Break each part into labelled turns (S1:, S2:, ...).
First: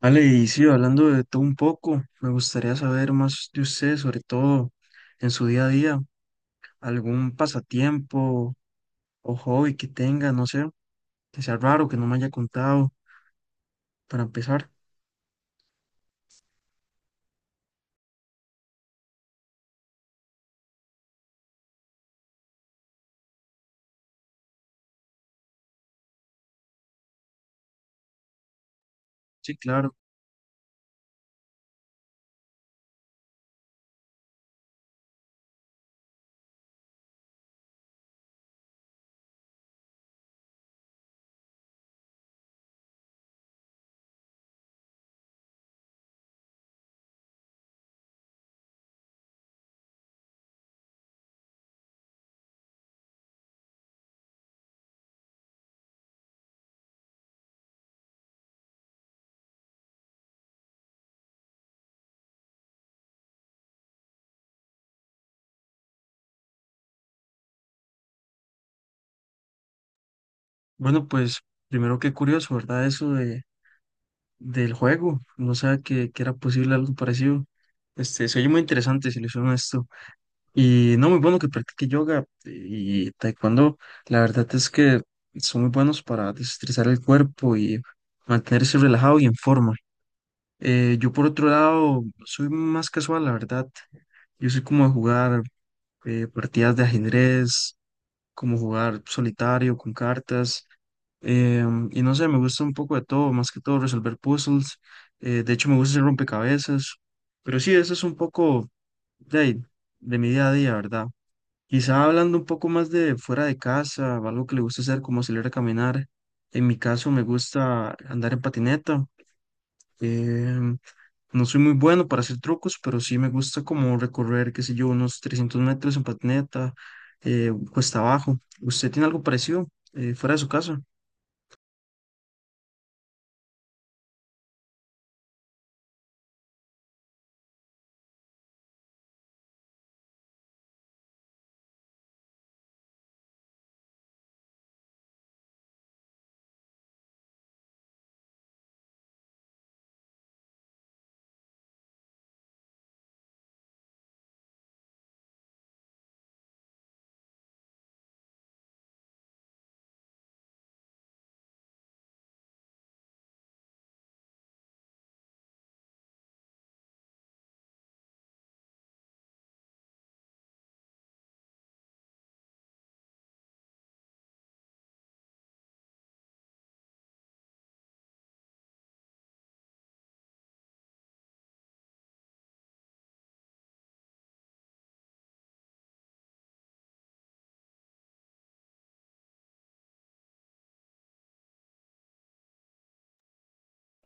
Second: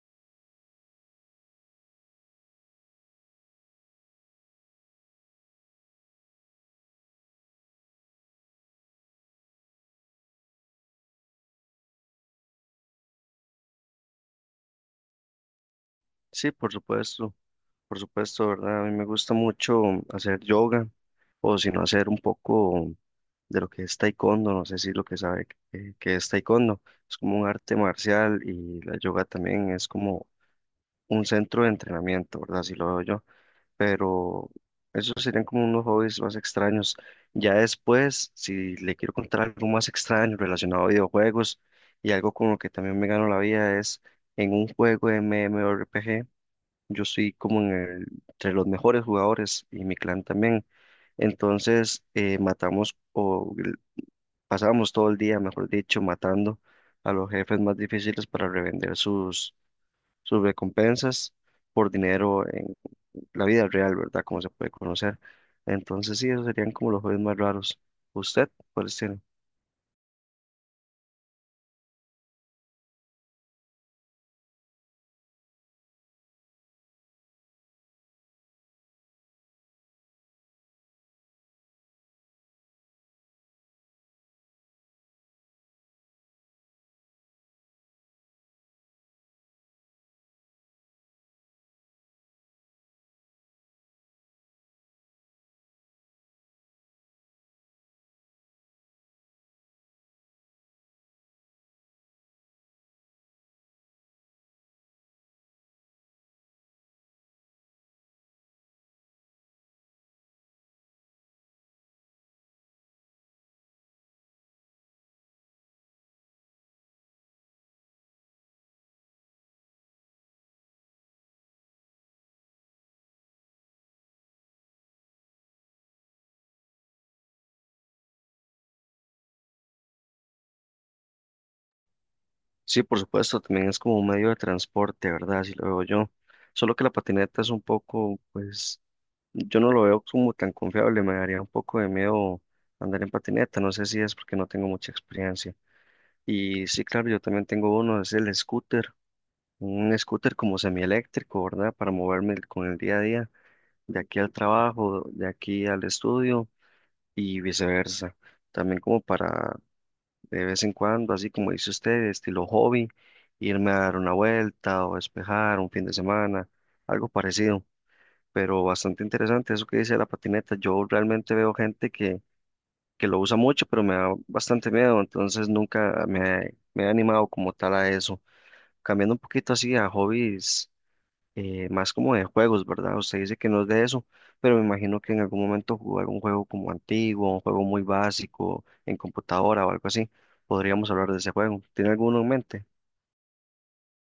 S1: Vale, y sí, hablando de todo un poco, me gustaría saber más de usted, sobre todo en su día a día, algún pasatiempo o hobby que tenga, no sé, que sea raro, que no me haya contado, para empezar.
S2: Sí, por supuesto, ¿verdad? A mí me gusta mucho hacer yoga o si no hacer un poco de lo que es taekwondo, no sé si lo que sabe que es taekwondo, es como un arte marcial y la yoga
S1: Sí,
S2: también es
S1: claro.
S2: como un centro de entrenamiento, ¿verdad? Así lo veo yo, pero esos serían como unos hobbies más extraños. Ya después, si le quiero contar algo más extraño relacionado a videojuegos y algo con lo que también me gano la vida es en un juego de MMORPG. Yo soy como entre los mejores jugadores y mi clan también. Entonces matamos pasábamos todo el día, mejor dicho, matando a los jefes más difíciles para revender sus, recompensas por dinero en la vida real, ¿verdad? Como se puede conocer. Entonces sí, esos serían como los juegos más raros. ¿Usted cuál tiene?
S1: Bueno, pues primero qué curioso, ¿verdad? Eso de, del juego, no sé que era posible algo parecido. Este, se oye muy interesante si le hicieron esto. Y no, muy bueno que practique yoga y taekwondo. La verdad es que son muy buenos para desestresar el cuerpo y mantenerse relajado y en forma. Yo por otro lado no soy más casual, la verdad. Yo soy como de jugar partidas de ajedrez, como jugar solitario con cartas. Y no sé, me gusta un poco de todo, más que todo resolver puzzles. De hecho, me gusta hacer rompecabezas. Pero sí, eso es un poco de, ahí, de mi día a día, ¿verdad? Quizá hablando un poco más de fuera de casa, o algo que le gusta hacer, como salir a caminar. En mi caso me gusta andar en patineta. Em, no soy muy bueno para hacer trucos, pero sí me gusta como recorrer, qué sé yo, unos 300 metros en patineta, cuesta abajo. ¿Usted tiene algo parecido fuera de su casa?
S2: Sí, por supuesto, también es como un medio de transporte, ¿verdad? Así lo veo yo. Solo que la patineta es un poco, pues yo no lo veo como tan confiable, me daría un poco de miedo andar en patineta, no sé si es porque no tengo mucha experiencia. Y sí, claro, yo también tengo uno, es el scooter, un scooter como semieléctrico, ¿verdad? Para moverme con el día a día, de aquí al trabajo, de aquí al estudio y viceversa. También como para de vez en cuando, así como dice usted, estilo hobby, irme a dar una vuelta o despejar un fin de semana, algo parecido, pero bastante interesante eso que dice de la patineta. Yo realmente veo gente que lo usa mucho, pero me da bastante miedo, entonces nunca me he animado como tal a eso. Cambiando un poquito así a hobbies, más como de juegos, ¿verdad? Usted dice que no es de eso, pero me imagino que en algún momento jugó algún juego como antiguo, un juego muy básico en computadora o algo así. Podríamos hablar de ese juego. ¿Tiene alguno en mente?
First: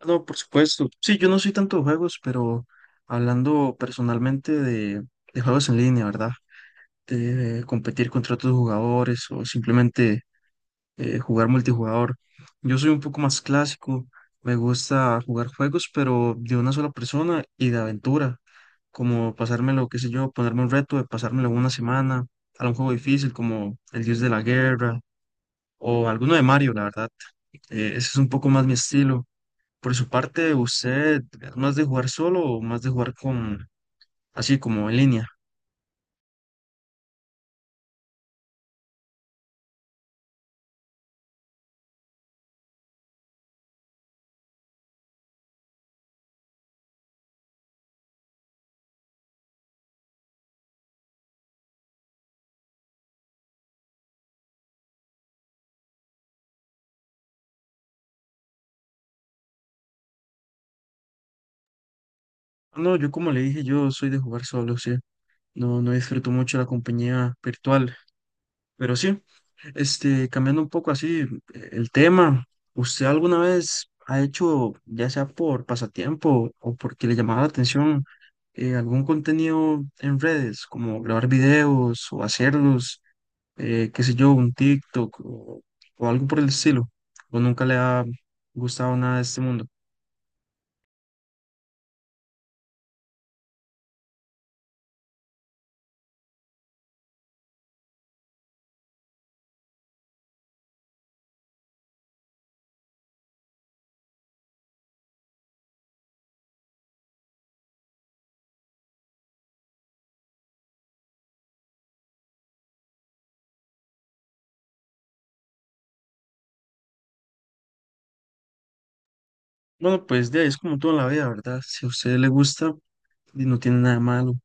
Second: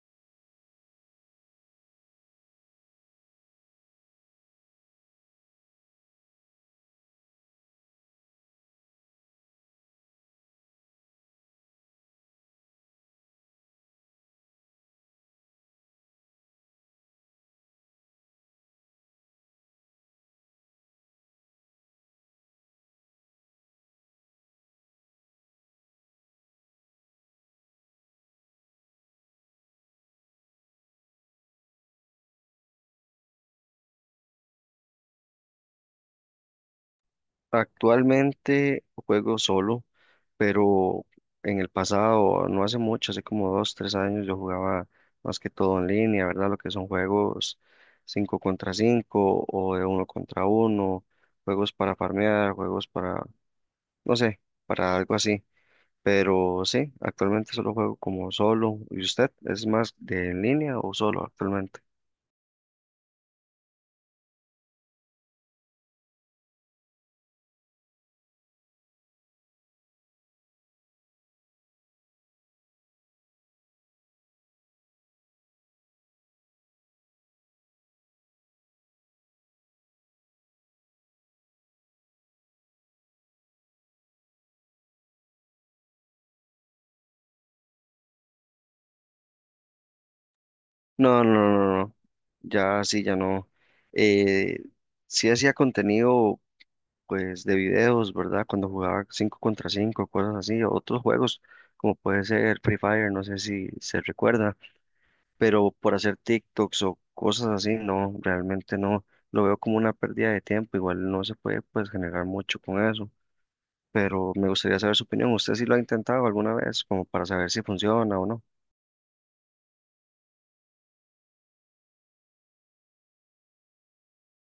S1: No, por supuesto. Sí, yo no soy tanto de juegos, pero hablando personalmente de, juegos en línea, ¿verdad? De competir contra otros jugadores o simplemente jugar multijugador. Yo soy un poco más clásico, me gusta jugar juegos, pero de una sola persona y de aventura, como pasármelo, qué sé yo, ponerme un reto de pasármelo una semana, a un juego difícil como El Dios de la Guerra o alguno de Mario, la verdad. Ese es un poco más mi estilo. Por su parte, ¿usted es más de jugar solo o más de jugar con, así como en línea?
S2: Actualmente juego solo, pero en el pasado, no hace mucho, hace como dos, tres años, yo jugaba más que todo en línea, ¿verdad? Lo que son juegos 5 contra 5 o de uno contra uno, juegos para farmear, juegos para, no sé, para algo así. Pero sí, actualmente solo juego como solo. ¿Y usted es más de en línea o solo actualmente?
S1: No, yo como le dije, yo soy de jugar solo, sí. No, no disfruto mucho la compañía virtual, pero sí. Este, cambiando un poco así el tema, ¿usted alguna vez ha hecho, ya sea por pasatiempo o porque le llamaba la atención, algún contenido en redes, como grabar videos o hacerlos, qué sé yo, un TikTok o algo por el estilo? ¿O nunca le ha gustado nada de este mundo?
S2: No, no, no, no, no. Ya sí, ya no. Eh, sí hacía contenido pues de videos, ¿verdad? Cuando jugaba 5 contra 5, cosas así, o otros juegos como puede ser Free Fire, no sé si se recuerda, pero por hacer TikToks o cosas así, no, realmente no, lo veo como una pérdida de tiempo, igual no se puede pues generar mucho con eso, pero me gustaría saber su opinión. ¿Usted sí lo ha intentado alguna vez como para saber si funciona o no?
S1: Bueno, pues de ahí es como toda la vida, ¿verdad? Si a usted le gusta, y no tiene nada de malo.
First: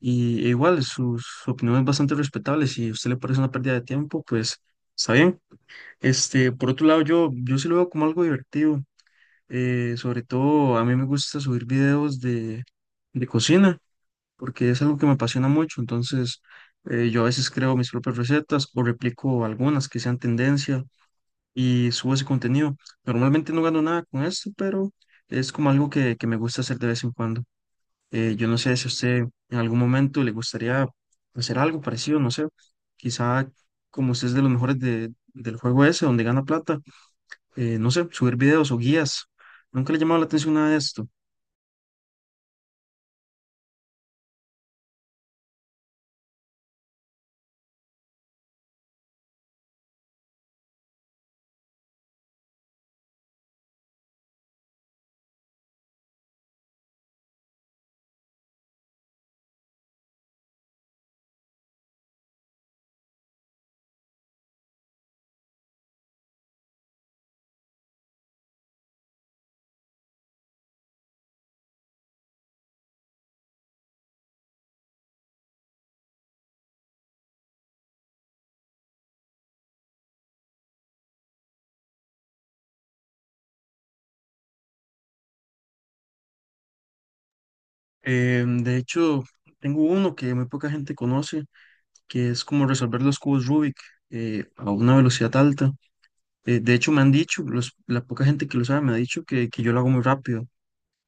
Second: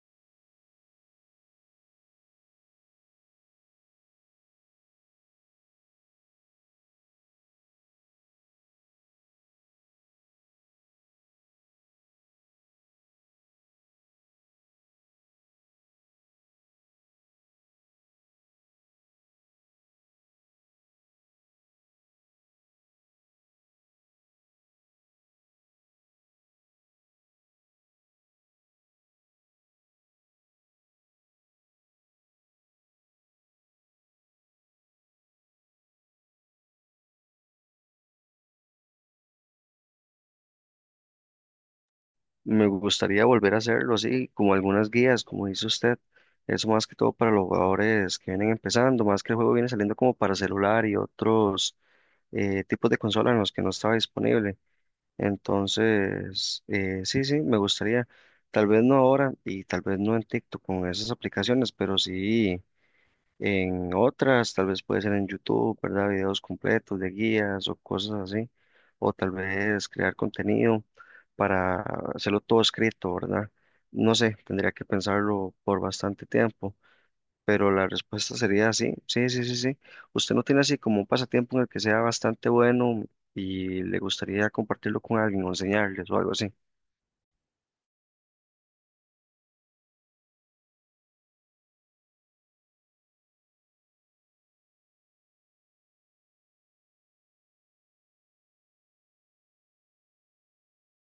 S1: E igual, sus opiniones bastante respetables. Si a usted le parece una pérdida de tiempo, pues está bien. Este, por otro lado, yo sí lo veo como algo divertido. Sobre todo, a mí me gusta subir videos de cocina, porque es algo que me apasiona mucho. Entonces, yo a veces creo mis propias recetas o replico algunas que sean tendencia y subo ese contenido. Normalmente no gano nada con esto, pero es como algo que me gusta hacer de vez en cuando. Yo no sé si a usted en algún momento le gustaría hacer algo parecido, no sé, quizá como usted es de los mejores del juego ese, donde gana plata, no sé, subir videos o guías. Nunca le ha llamado la atención nada de esto.
S2: Me gustaría volver a hacerlo así, como algunas guías, como dice usted. Eso más que todo para los jugadores que vienen empezando, más que el juego viene saliendo como para celular y otros tipos de consola en los que no estaba disponible. Entonces, sí, sí, me gustaría, tal vez no ahora y tal vez no en TikTok con esas aplicaciones, pero sí en otras, tal vez puede ser en YouTube, ¿verdad? Videos completos de guías o cosas así, o tal vez crear contenido para hacerlo todo escrito, ¿verdad? No sé, tendría que pensarlo por bastante tiempo. Pero la respuesta sería sí, sí, sí, sí, sí. ¿Usted no tiene así como un pasatiempo en el que sea bastante bueno y le gustaría compartirlo con alguien o enseñarles o algo así?
S1: De hecho, tengo uno que muy poca gente conoce, que es como resolver los cubos Rubik a una velocidad alta. De hecho, me han dicho, la poca gente que lo sabe me ha dicho que yo lo hago muy rápido.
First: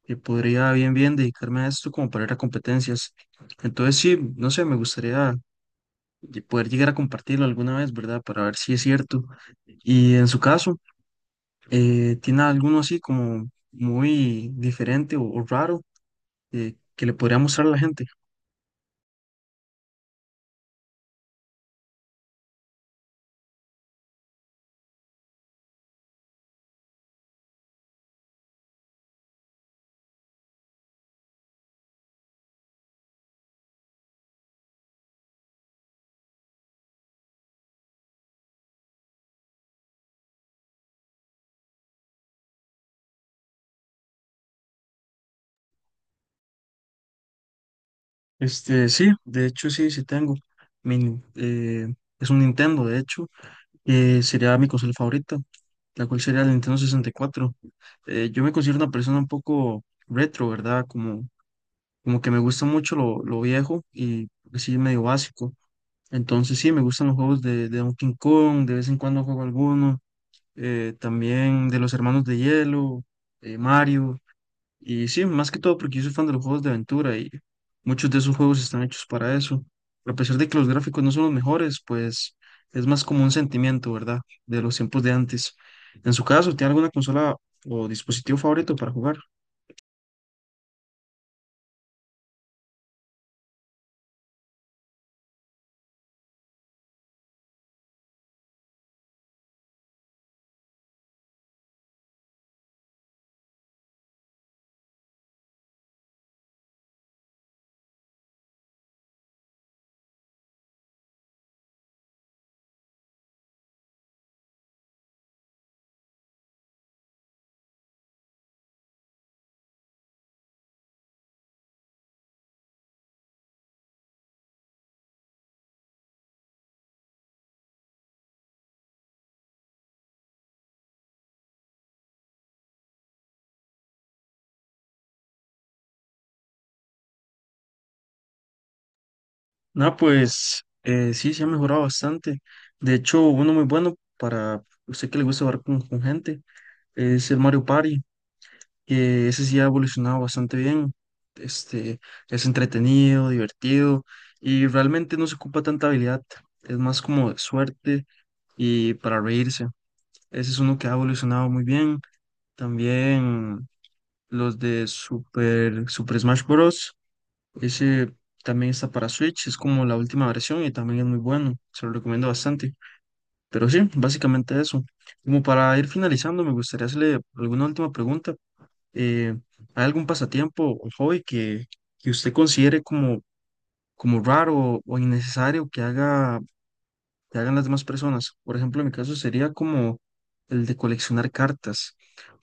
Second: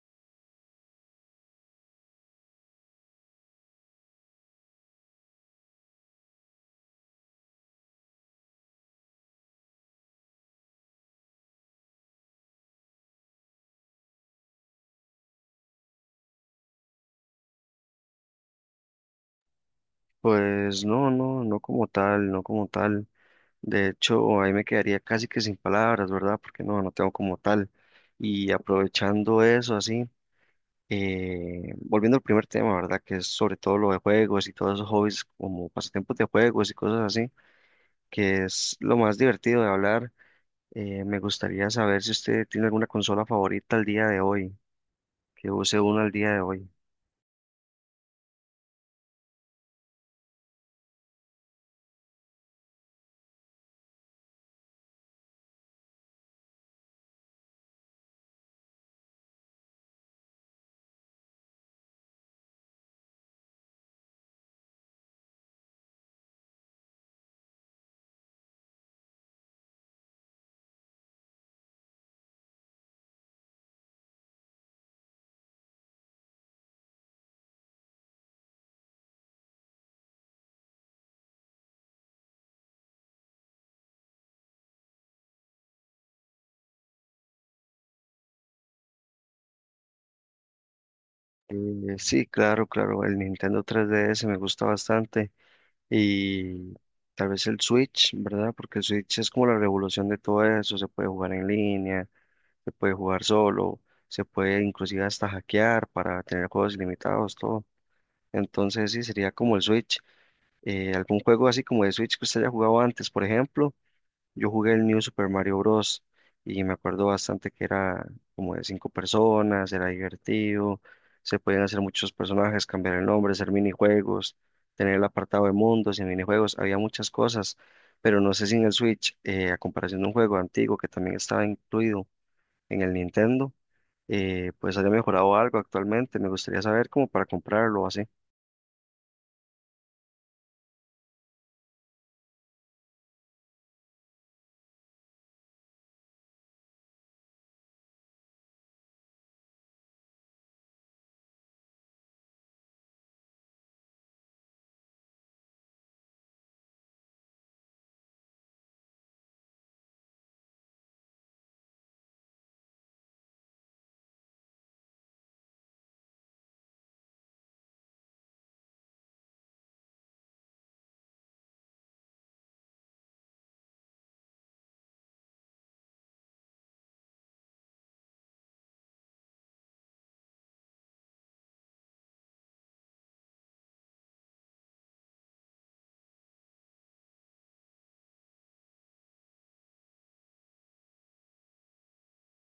S1: Que podría bien bien dedicarme a esto como para ir a competencias. Entonces sí, no sé, me gustaría poder llegar a compartirlo alguna vez, ¿verdad? Para ver si es cierto. Y en su caso, ¿tiene alguno así como muy diferente o raro que le podría mostrar a la gente?
S2: Pues no, no, no como tal, no como tal. De hecho, ahí me quedaría casi que sin palabras, ¿verdad? Porque no, no tengo como tal. Y aprovechando eso, así, volviendo al primer tema, ¿verdad? Que es sobre todo lo de juegos y todos esos hobbies como pasatiempos de juegos y cosas así, que es lo más divertido de hablar. Me gustaría saber si usted tiene alguna consola favorita al día de hoy, que use una al día de hoy.
S1: Este, sí, de hecho sí, sí tengo. Mi es un Nintendo, de hecho, sería mi consola favorita, la cual sería el Nintendo 64. Yo me considero una persona un poco retro, ¿verdad? Como que me gusta mucho lo viejo y porque sí, medio básico. Entonces sí, me gustan los juegos de, Donkey Kong, de vez en cuando juego alguno. También de los Hermanos de Hielo, Mario. Y sí, más que todo porque yo soy fan de los juegos de aventura y muchos de esos juegos están hechos para eso. A pesar de que los gráficos no son los mejores, pues es más como un sentimiento, ¿verdad? De los tiempos de antes. En su caso, ¿tiene alguna consola o dispositivo favorito para jugar?
S2: Sí, claro, claro, el Nintendo 3DS me gusta bastante y tal vez el Switch, ¿verdad? Porque el Switch es como la revolución de todo eso, se puede jugar en línea, se puede jugar solo, se puede inclusive hasta hackear para tener juegos ilimitados, todo. Entonces sí, sería como el Switch. Algún juego así como de Switch que usted haya jugado antes, por ejemplo. Yo jugué el New Super Mario Bros. Y me acuerdo bastante que era como de cinco personas, era divertido, se podían hacer muchos personajes, cambiar el nombre, hacer minijuegos, tener el apartado de mundos y minijuegos, había muchas cosas, pero no sé si en el Switch, a comparación de un juego antiguo que también estaba incluido en el Nintendo, pues haya mejorado algo actualmente, me gustaría saber como para comprarlo o así.
S1: No, pues sí, se ha mejorado bastante. De hecho, uno muy bueno para usted que le gusta jugar con, gente es el Mario Party, que ese sí ha evolucionado bastante bien. Este, es entretenido, divertido y realmente no se ocupa tanta habilidad. Es más como de suerte y para reírse. Ese es uno que ha evolucionado muy bien. También los de Super Smash Bros. Ese también está para Switch, es como la última versión y también es muy bueno, se lo recomiendo bastante. Pero sí, básicamente eso. Como para ir finalizando, me gustaría hacerle alguna última pregunta. Eh, ¿Hay algún pasatiempo o hobby que usted considere como raro o innecesario que haga, que hagan las demás personas? Por ejemplo, en mi caso sería como el de coleccionar cartas.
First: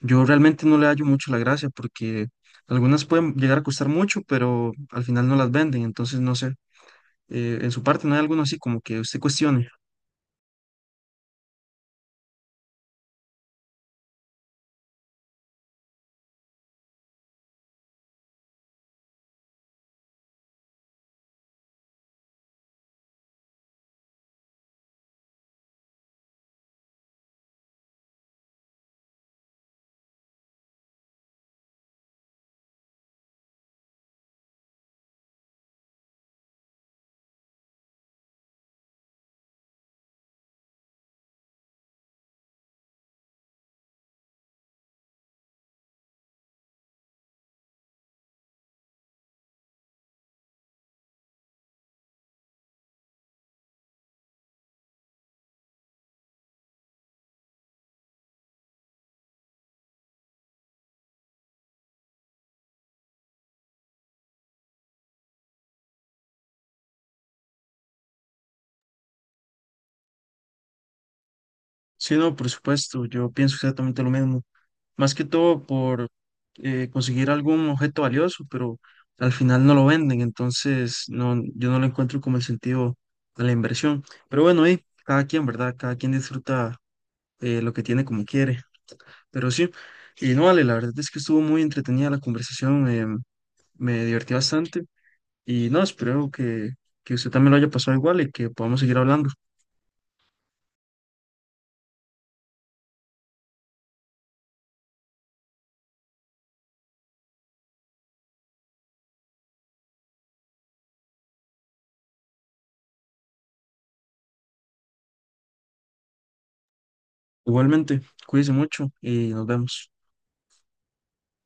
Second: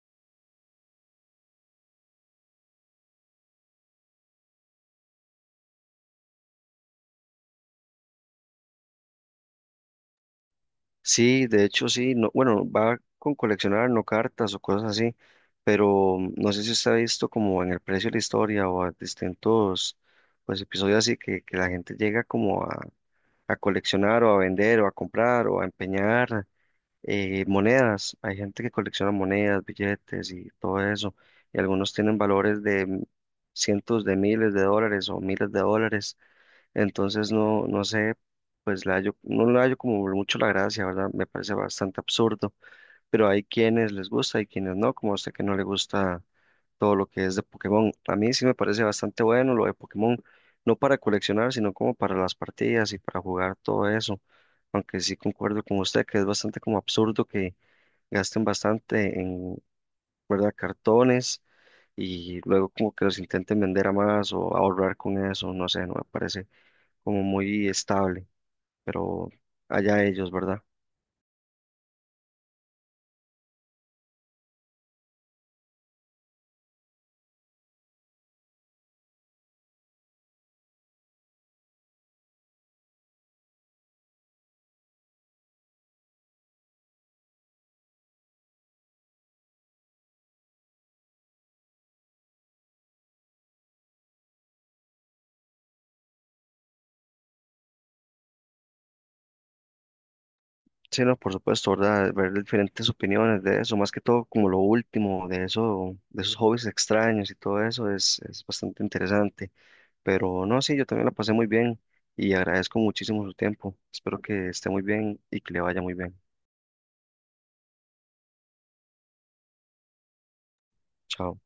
S1: Yo realmente no le hallo mucho la gracia porque algunas pueden llegar a costar mucho, pero al final no las venden, entonces no sé en su parte, no hay alguno así como que usted cuestione.
S2: Sí, de hecho sí, no, bueno, va con coleccionar, no cartas o cosas así, pero no sé si usted ha visto como en el precio de la historia o a distintos pues episodios así que la gente llega como a coleccionar o a vender o a comprar o a empeñar monedas. Hay gente que colecciona monedas, billetes y todo eso, y algunos tienen valores de cientos de miles de dólares o miles de dólares. Entonces no, no sé, pues no le hallo como mucho la gracia, ¿verdad? Me parece bastante absurdo, pero hay quienes les gusta y quienes no, como a usted que no le gusta todo lo que es de Pokémon. A mí sí me parece bastante bueno lo de Pokémon, no para coleccionar, sino como para las partidas y para jugar todo eso. Aunque sí concuerdo con usted que es bastante como absurdo que gasten bastante en, ¿verdad? Cartones y luego como que los intenten vender a más o ahorrar con eso, no sé, no me parece como muy estable, pero allá ellos, ¿verdad?
S1: Sí, no, por supuesto, yo pienso exactamente lo mismo. Más que todo por conseguir algún objeto valioso, pero al final no lo venden, entonces no, yo no lo encuentro como el sentido de la inversión. Pero bueno, y cada quien, ¿verdad? Cada quien disfruta lo que tiene como quiere. Pero sí, y no vale, la verdad es que estuvo muy entretenida la conversación, me divertí bastante y no, espero que, usted también lo haya pasado igual y que podamos seguir hablando.
S2: Sí, no, por supuesto, ¿verdad? Ver diferentes opiniones de eso, más que todo como lo último, de eso, de esos hobbies extraños y todo eso es bastante interesante. Pero no, sí, yo también la pasé muy bien y agradezco muchísimo su tiempo. Espero que esté muy bien y que le vaya muy bien.
S1: Igualmente, cuídense mucho y nos vemos.
S2: Chao.